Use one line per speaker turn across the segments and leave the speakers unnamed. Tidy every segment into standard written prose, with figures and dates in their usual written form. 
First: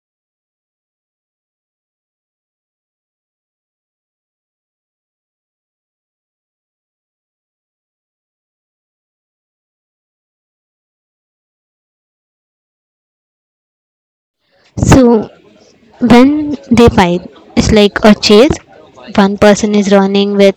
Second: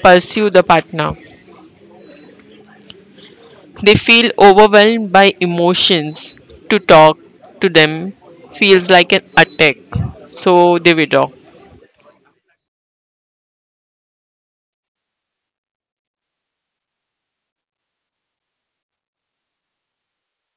pursue the partner. They feel overwhelmed by emotions. To talk to them feels like an attack, so they withdraw.
So, when they fight it's like a chase, one person is running with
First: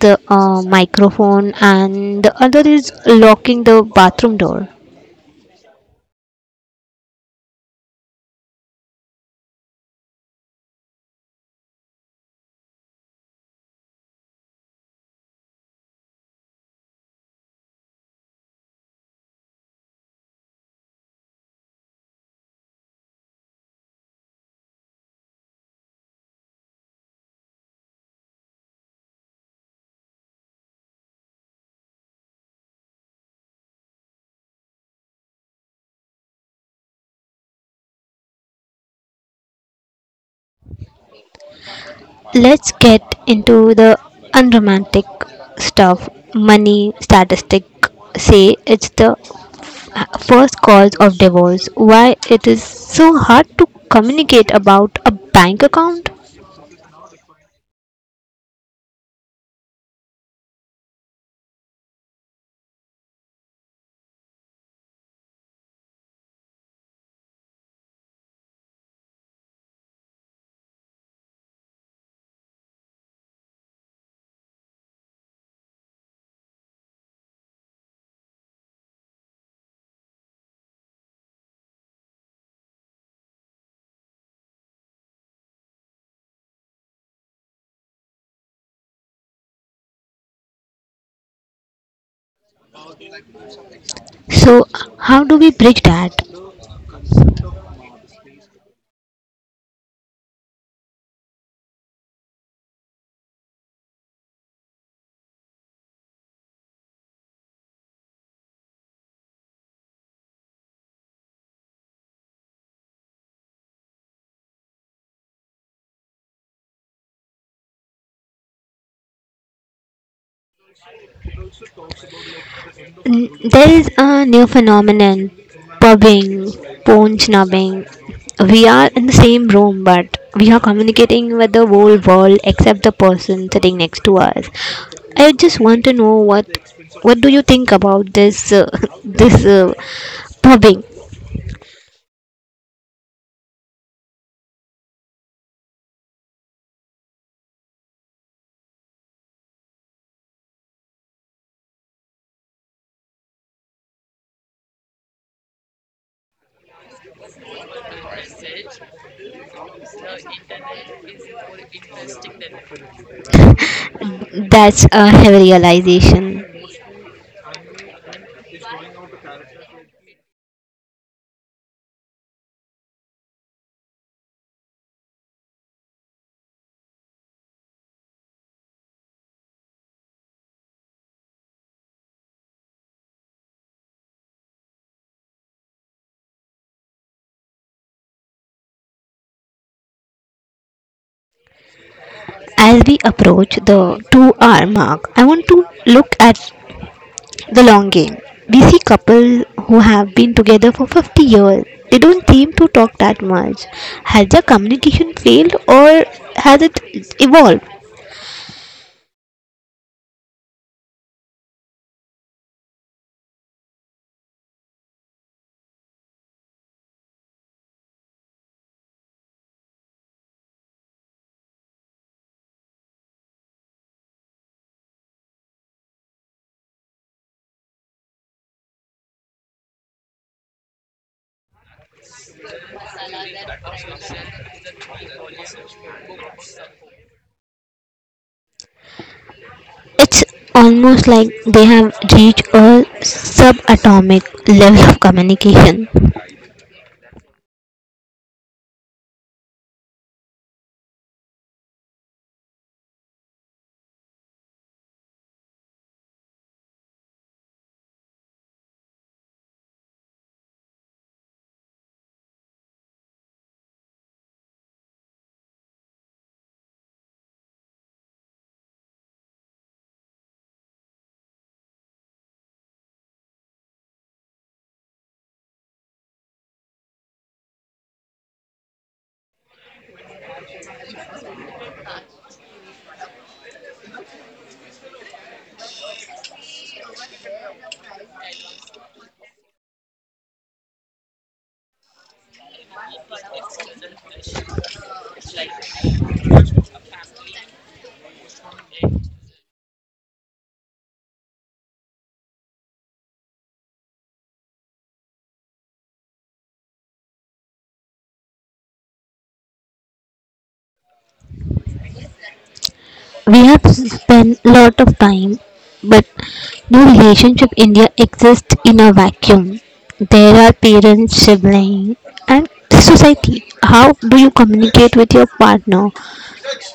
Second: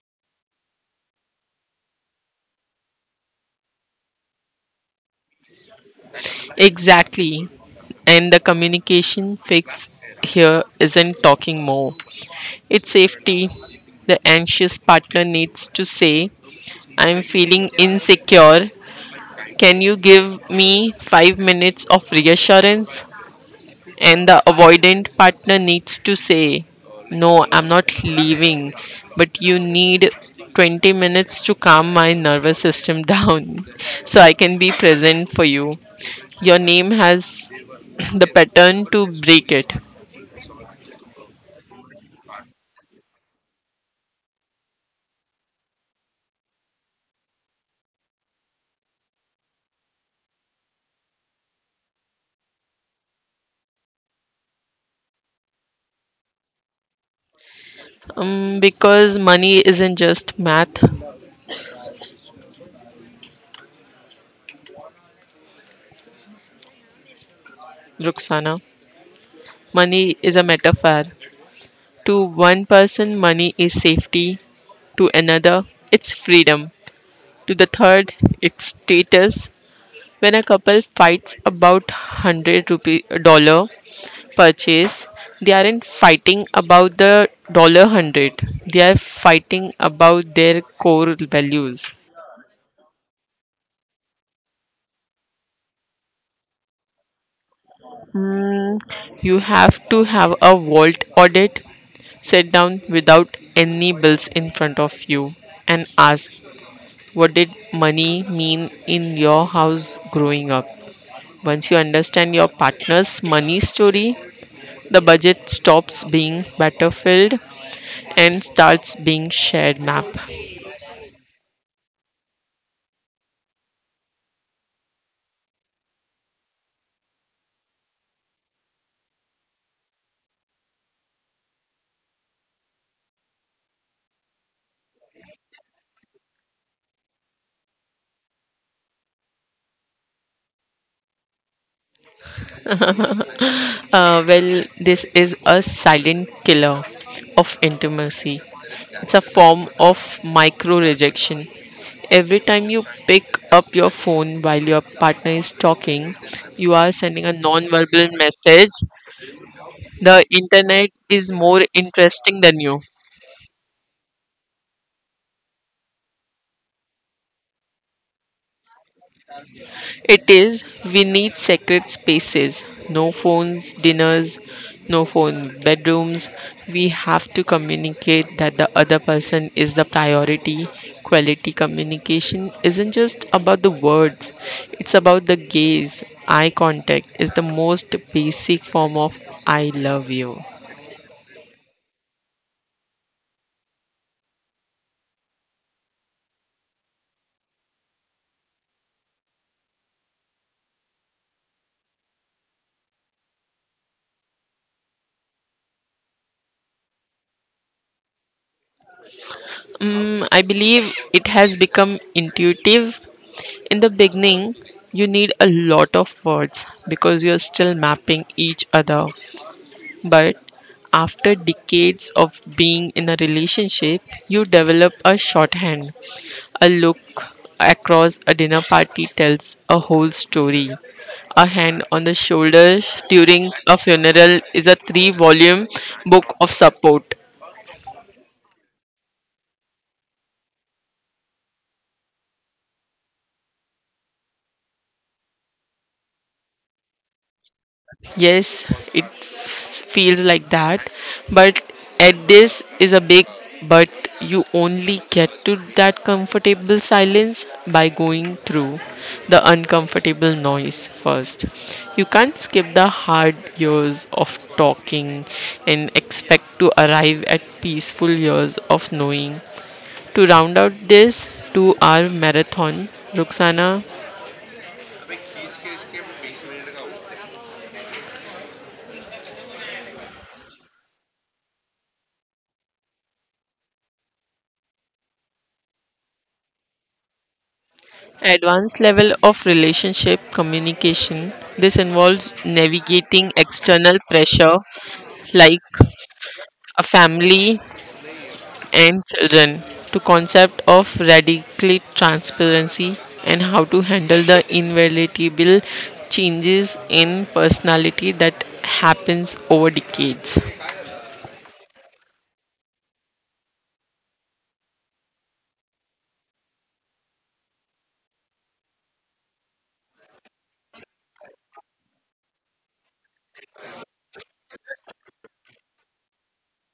the microphone and the other is locking the bathroom door.
Exactly. And the communication fix here isn't talking more, it's safety. The anxious partner needs to say, I'm feeling insecure. Can you give me 5 minutes of reassurance? And the avoidant partner needs to say, no, I'm not leaving, but you need 20 minutes to calm my nervous system down so I can be present for you. Your name has the pattern to break it.
Let's get into the unromantic stuff. Money statistic say it's the first cause of divorce. Why it is so hard to communicate about a bank account?
Because money isn't just math, Ruxana. Money is a metaphor. To one person, money is safety. To another, it's freedom. To the third, it's status. When a couple fights about hundred rupee dollar purchase, they aren't fighting about the dollar hundred. They are fighting about their core values.
So how do we bridge that?
You have to have a vault audit. Sit down without any bills in front of you and ask, what did money mean in your house growing up? Once you understand your partner's money story, the budget stops being battlefield and starts being shared map.
There is a new phenomenon, pubbing, phone snubbing. We are in the same room, but we are communicating with the whole world except the person sitting next to us. I just want to know what do you think about this this pubbing?
Well, this is a silent killer of intimacy. It's a form of micro rejection. Every time you pick up your phone while your partner is talking, you are sending a non verbal message. The internet is more interesting than you.
That's a heavy realization.
It is, we need sacred spaces. No phones, dinners, no phone bedrooms. We have to communicate that the other person is the priority. Quality communication isn't just about the words, it's about the gaze. Eye contact is the most basic form of I love you.
As we approach the 2 hour mark, I want to look at the long game. We see couples who have been together for 50 years. They don't seem to talk that much. Has their communication failed or has it evolved?
Mm, I believe it has become intuitive. In the beginning, you need a lot of words because you're still mapping each other. But after decades of being in a relationship, you develop a shorthand. A look across a dinner party tells a whole story. A hand on the shoulder during a funeral is a three volume book of support.
It's almost like they have reached a subatomic level of communication.
Yes, it feels like that. But at this is a big but you only get to that comfortable silence by going through the uncomfortable noise first. You can't skip the hard years of talking and expect to arrive at peaceful years of knowing. To round out this 2 hour marathon, Roxana, advanced level of relationship communication. This involves navigating external pressure like a family and children to concept of radical transparency and how to handle the inevitable changes in personality that happens over decades.
We have spent a lot of time, but no relationship in India exists in a vacuum. There are parents, siblings, and society. How do you communicate with your partner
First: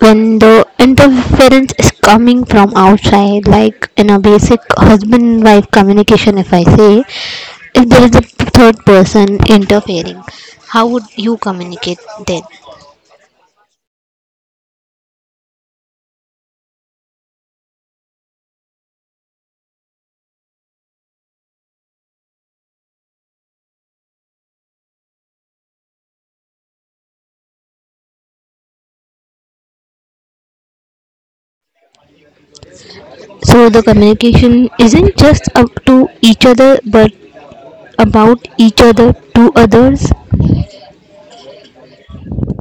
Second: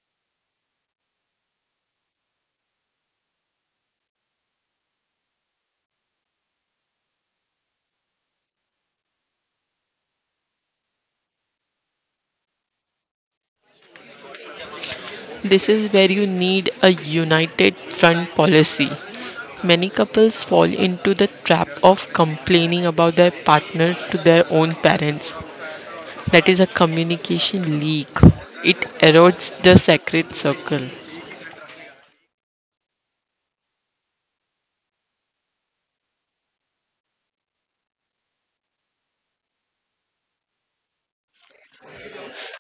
when the interference is coming from outside, like in a basic husband wife communication, if I say, if there is a third person interfering, how would you communicate then?
This is where you need a united front policy. Many couples fall into the trap of complaining about their partner to their own parents. That is a communication leak. It erodes the sacred circle.
So the communication isn't just up to each other but about each other to others.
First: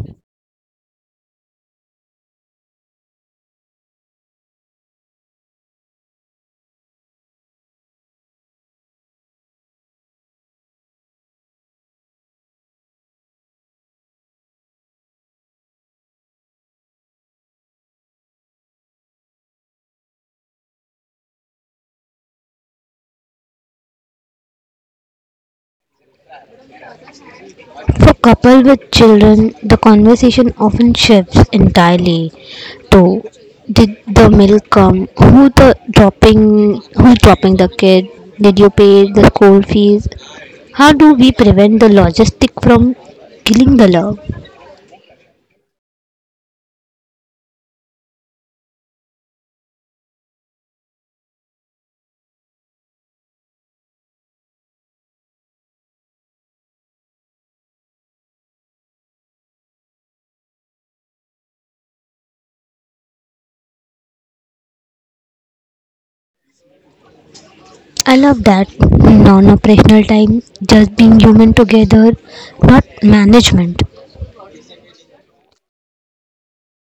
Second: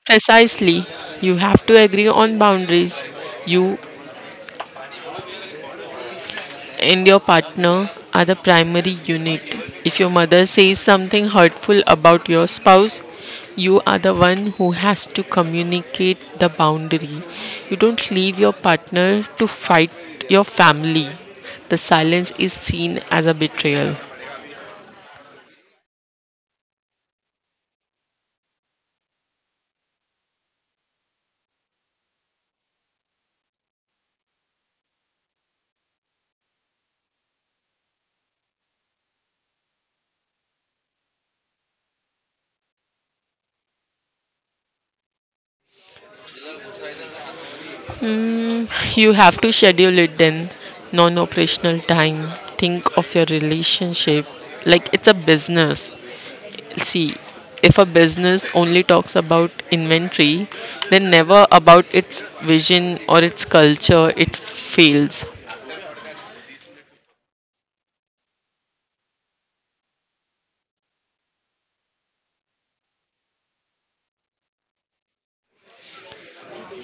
Precisely, you have to agree on boundaries. You and your partner are the primary unit. If your mother says something hurtful about your spouse, you are the one who has to communicate the boundary. You don't leave your partner to fight your family. The silence is seen as a betrayal.
For couples with children, the conversation often shifts entirely to, did the milk come? Dropping who's dropping the kid? Did you pay the school fees? How do we prevent the logistic from killing the love?
Hmm, you have to schedule it then. Non operational time. Think of your relationship like it's a business. See, if a business only talks about inventory, then never about its vision or its culture, it fails.
I love that non operational time, just being human together, not management.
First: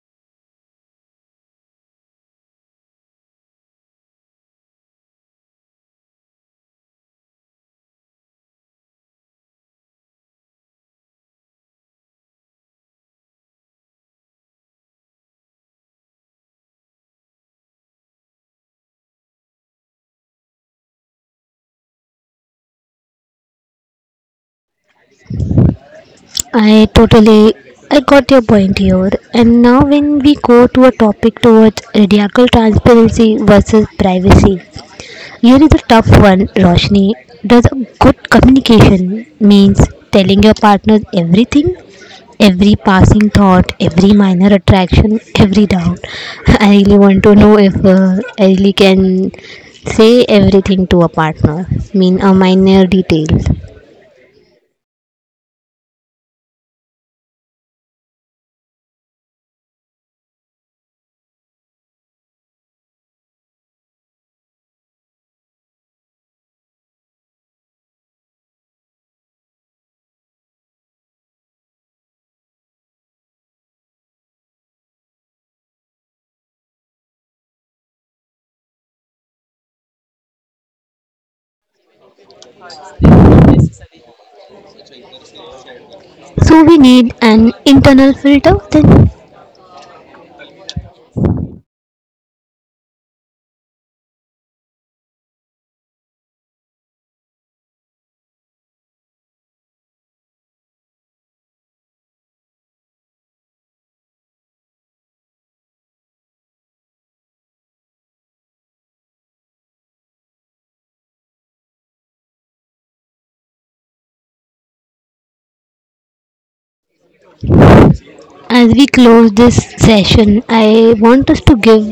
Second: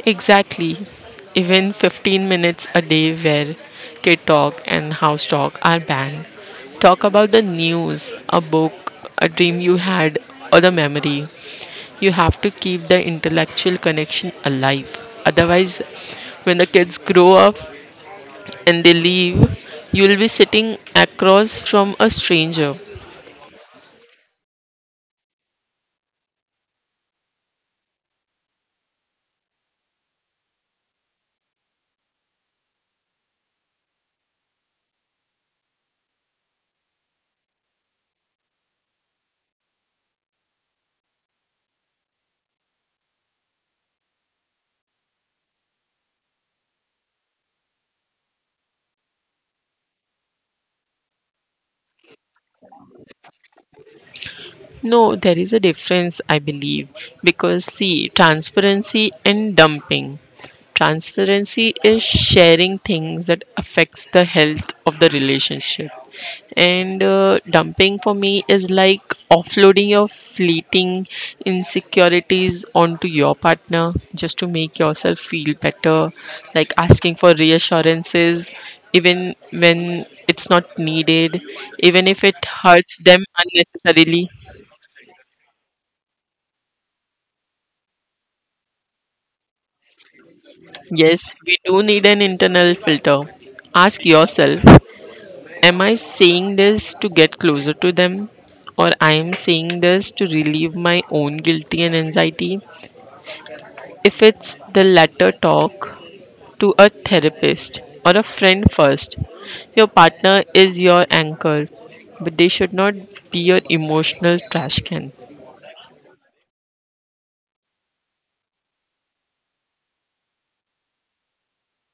Exactly. Even 15 minutes a day where kid talk and house talk are banned. Talk about the news, a book, a dream you had, or the memory. You have to keep the intellectual connection alive. Otherwise, when the kids grow up, and they leave, you'll be sitting across from a stranger.
I totally I got your point here. And now when we go to a topic towards radical transparency versus privacy, here is a tough one, Roshni. Does a good communication means telling your partner everything? Every passing thought, every minor attraction, every doubt. I really want to know if I really can say everything to a partner, mean a minor detail.
No, there is a difference, I believe, because see, transparency and dumping. Transparency is sharing things that affects the health of the relationship, and dumping for me is like offloading your fleeting insecurities onto your partner just to make yourself feel better, like asking for reassurances even when it's not needed, even if it hurts them unnecessarily.
So we need an internal filter then.
Yes, we do need an internal filter. Ask yourself, am I saying this to get closer to them? Or I am saying this to relieve my own guilt and anxiety? If it's the latter, talk to a therapist or a friend first. Your partner is your anchor, but they should not be your emotional trash can.
As we close this session, I want us to give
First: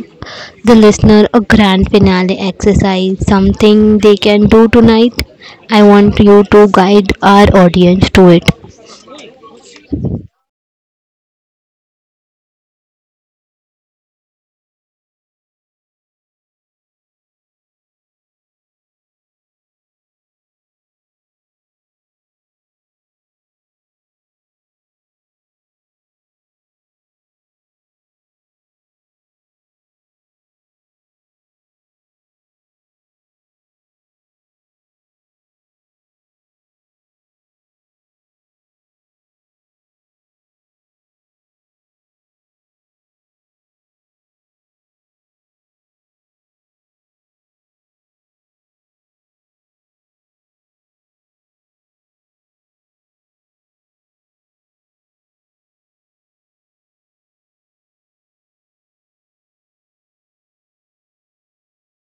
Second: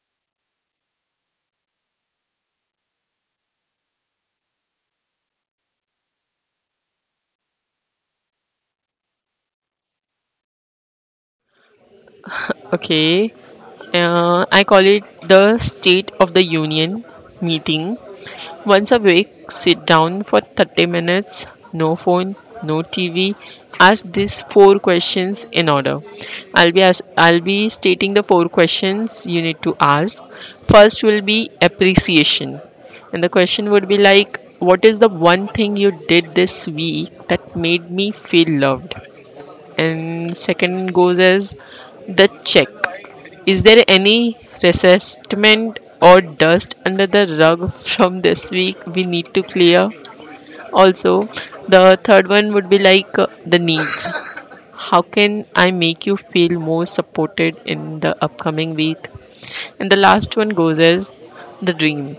the listener a grand finale exercise, something they can do tonight. I want you to guide our audience to it.
Okay, I call it the State of the Union meeting. Once a week, sit down for 30 minutes, no phone, no TV. Ask these four questions in order. I'll be stating the four questions you need to ask. First will be appreciation. And the question would be like, what is the one thing you did this week that made me feel loved? And second goes as the check. Is there any resentment or dust under the rug from this week we need to clear? Also, the third one would be like the needs. How can I make you feel more supported in the upcoming week? And the last one goes as the dream.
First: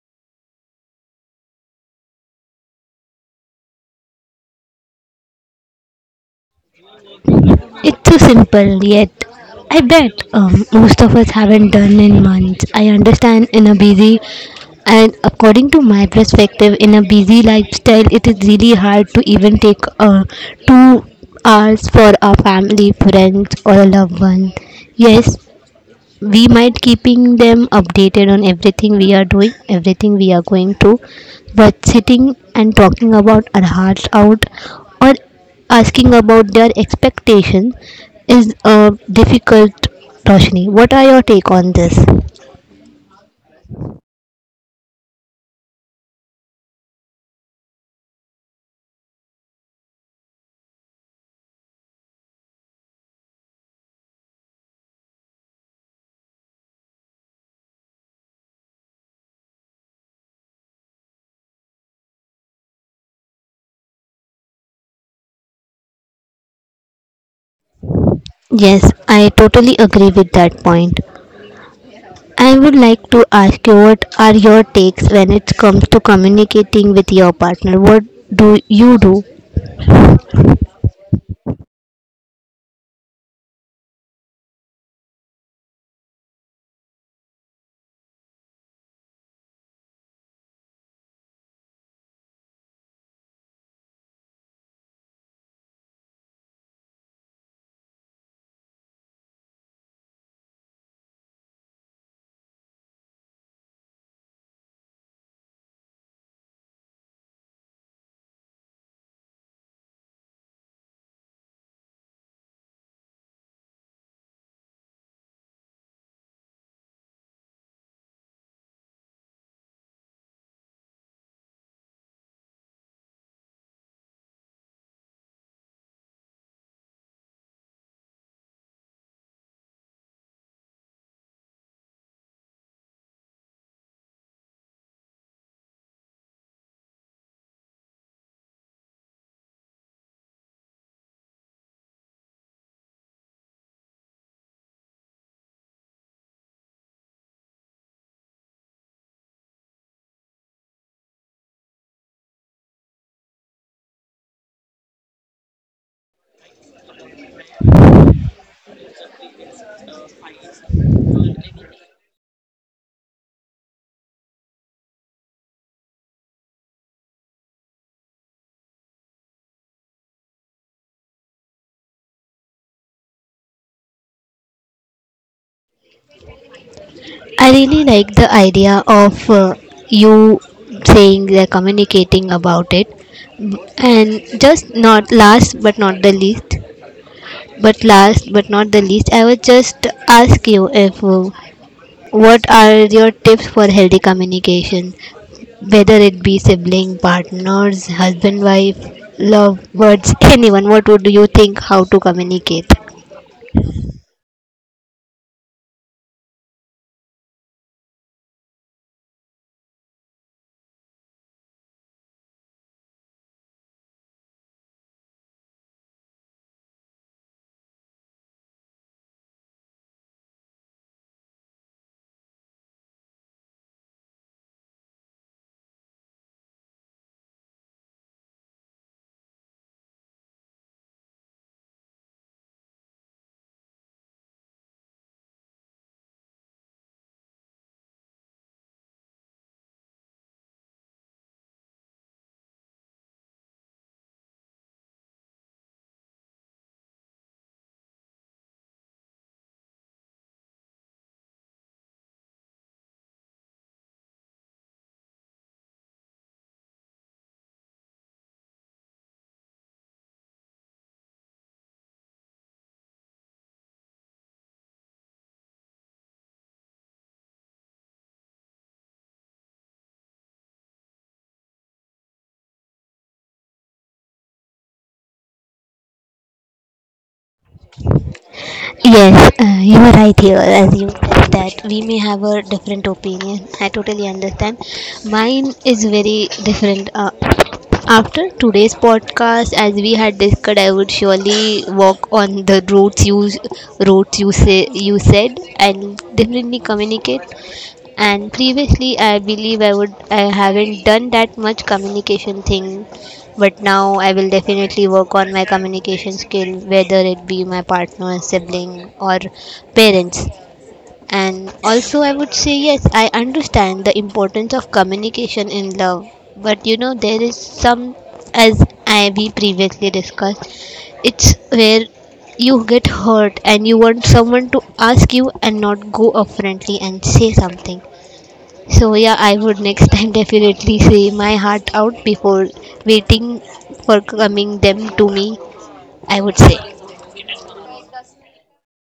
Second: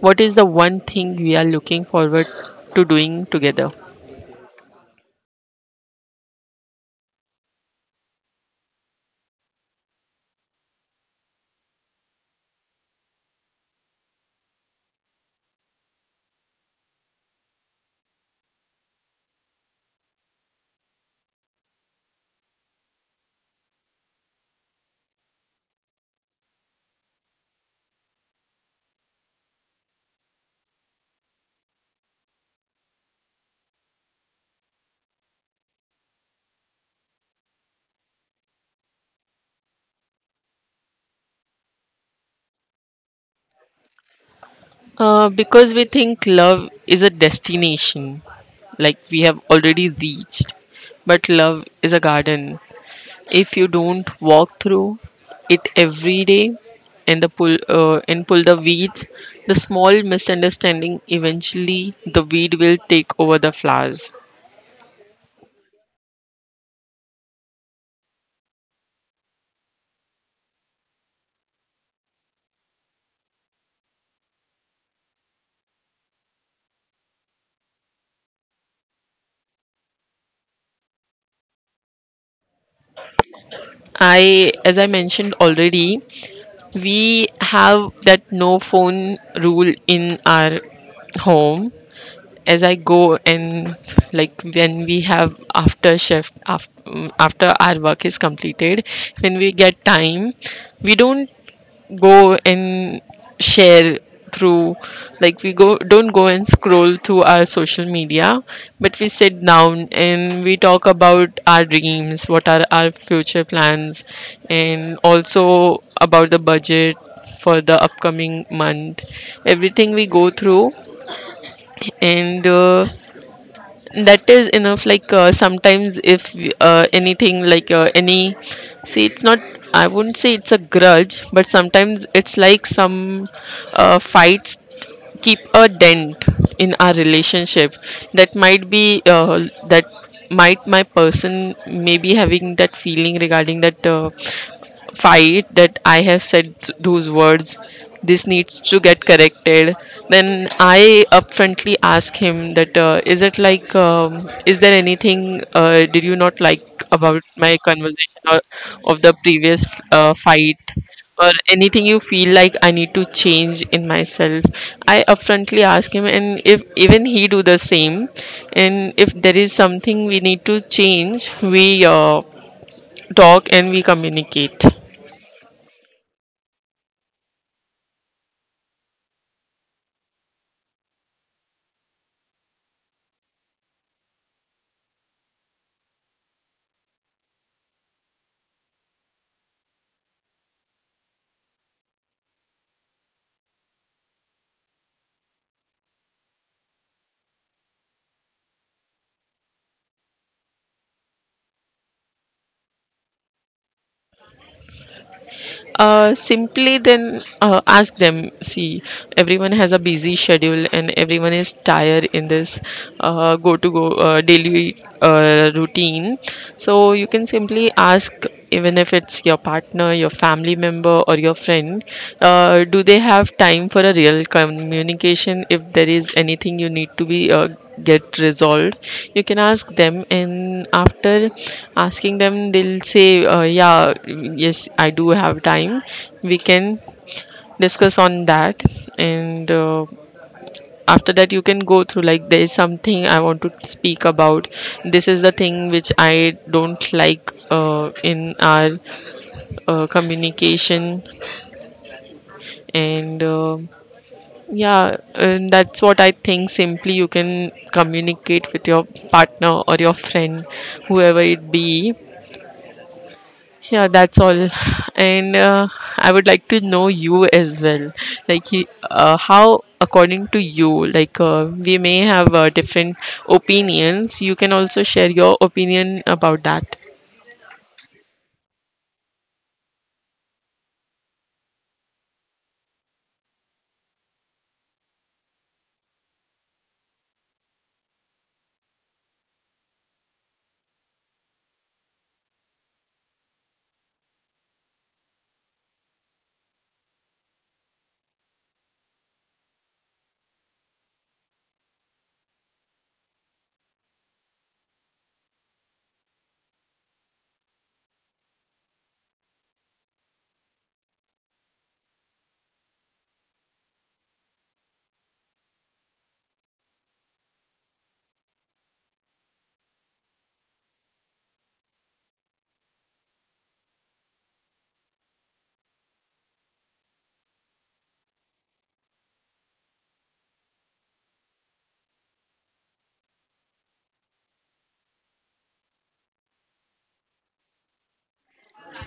What is the one thing we are looking forward to doing together?
It's so simple, yet I bet most of us haven't done in months. I understand in a busy, and according to my perspective, in a busy lifestyle, it is really hard to even take 2 hours for our family, friends, or a loved one. Yes, we might keeping them updated on everything we are doing, everything we are going through, but sitting and talking about our hearts out or asking about their expectation is a difficult. Roshni, what are your take on this?
Because we think love is a destination, like we have already reached, but love is a garden. If you don't walk through it every day and the pull and pull the weeds, the small misunderstanding eventually the weed will take over the flowers.
Yes, I totally agree with that point. I would like to ask you, what are your takes when it comes to communicating with your partner? What do you do?
I, as I mentioned already, we have that no phone rule in our home. As I go and, like, when we have after shift after our work is completed, when we get time, we don't go and share through, like, we go don't go and scroll through our social media, but we sit down and we talk about our dreams, what are our future plans, and also about the budget for the upcoming month, everything we go through. And that is enough. Like, sometimes if, anything, like, any, see, it's not, I wouldn't say it's a grudge, but sometimes it's like some fights keep a dent in our relationship. That might be, that might, my person may be having that feeling regarding that fight that I have said those words. This needs to get corrected. Then I upfrontly ask him that, is it like, is there anything, did you not like about my conversation or of the previous fight, or anything you feel like I need to change in myself. I upfrontly ask him, and if even he do the same, and if there is something we need to change, we talk and we communicate.
I really like the idea of you saying they're communicating about it. And just not last but not the least, but last but not the least, I would just ask you if what are your tips for healthy communication, whether it be sibling, partners, husband, wife, love, words, anyone, what would you think how to communicate?
Simply then ask them. See, everyone has a busy schedule and everyone is tired in this go to go daily routine. So you can simply ask, even if it's your partner, your family member, or your friend, do they have time for a real communication? If there is anything you need to be get resolved, you can ask them. And after asking them, they'll say, yeah, yes, I do have time, we can discuss on that. And after that you can go through, like, there is something I want to speak about, this is the thing which I don't like in our communication. And yeah, and that's what I think. Simply, you can communicate with your partner or your friend, whoever it be. Yeah, that's all. And I would like to know you as well. Like, how, according to you, like, we may have different opinions. You can also share your opinion about that.
Yes, you are right here as you said that we may have a different opinion. I totally understand. Mine is very different. After today's podcast, as we had discussed, I would surely walk on the routes you say you said and definitely communicate, and previously, I believe I haven't done that much communication thing, but now I will definitely work on my communication skill, whether it be my partner, sibling, or parents. And also, I would say yes, I understand the importance of communication in love, but you know there is some, as I we previously discussed, it's where you get hurt and you want someone to ask you and not go up friendly and say something. So yeah, I would next time definitely say my heart out before waiting for coming them to me, I would say.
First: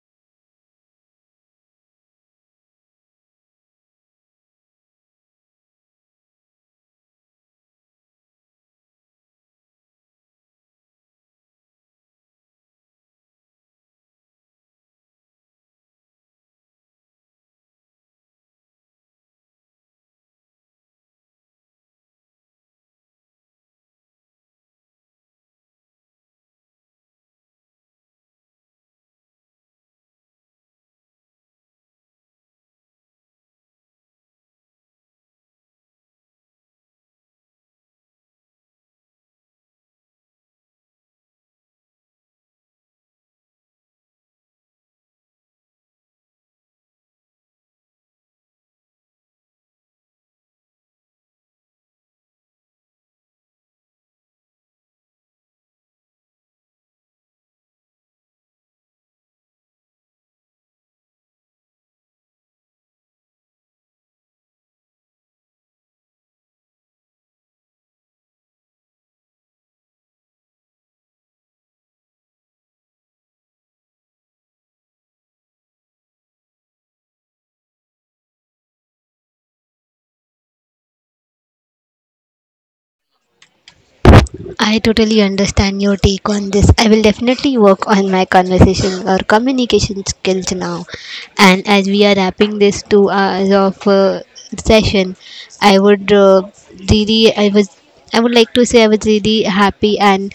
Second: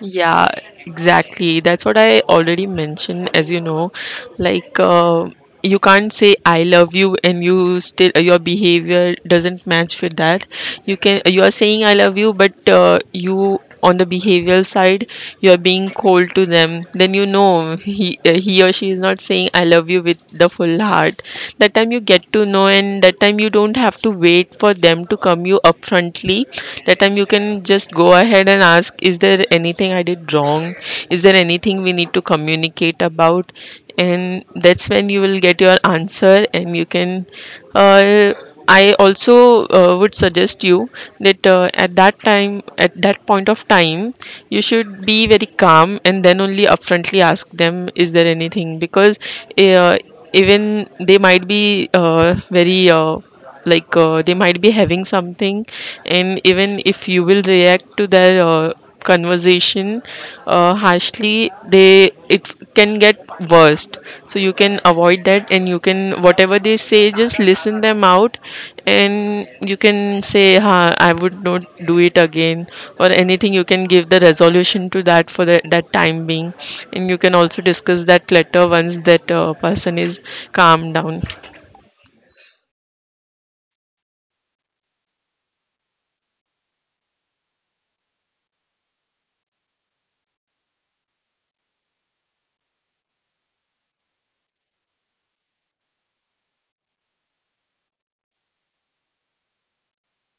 Yeah, exactly. That's what I already mentioned, as you know. Like, you can't say I love you and you still your behavior doesn't match with that. You can you are saying I love you, but you on the behavioral side you are being cold to them, then you know he, he or she is not saying I love you with the full heart. That time you get to know, and that time you don't have to wait for them to come, you upfrontly, that time you can just go ahead and ask, is there anything I did wrong, is there anything we need to communicate about. And that's when you will get your answer. And you can uh, I also would suggest you that at that time, at that point of time, you should be very calm and then only upfrontly ask them, is there anything? Because uh, even they might be very like they might be having something. And even if you will react to their conversation harshly, they it can get worst. So you can avoid that, and you can, whatever they say, just listen them out. And you can say, ha, I would not do it again, or anything. You can give the resolution to that for the, that time being. And you can also discuss that letter once that person is calmed down.
I totally understand your take on this. I will definitely work on my conversation or communication skills now. And as we are wrapping this 2 hours of session, I would really, I would like to say I was really happy and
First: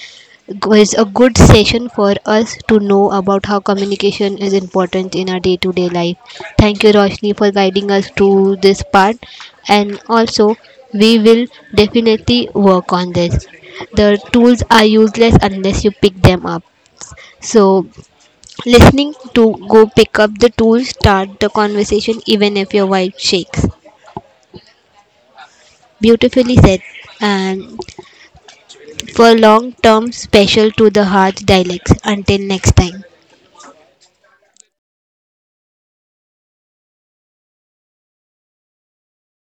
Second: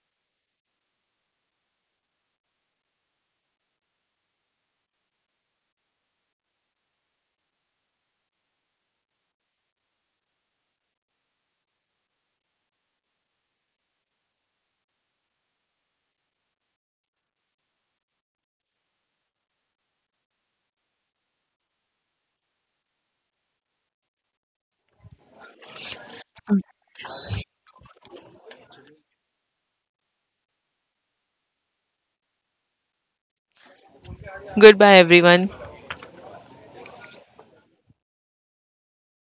it was a good session for us to know about how communication is important in our day-to-day life. Thank you, Roshni, for guiding us to this part, and also we will definitely work on this. The tools are useless unless you pick them up. So, listening to go pick up the tools, start the conversation even if your wife shakes. Beautifully said. And for long term, special to the heart dialects. Until next time.
Goodbye, everyone.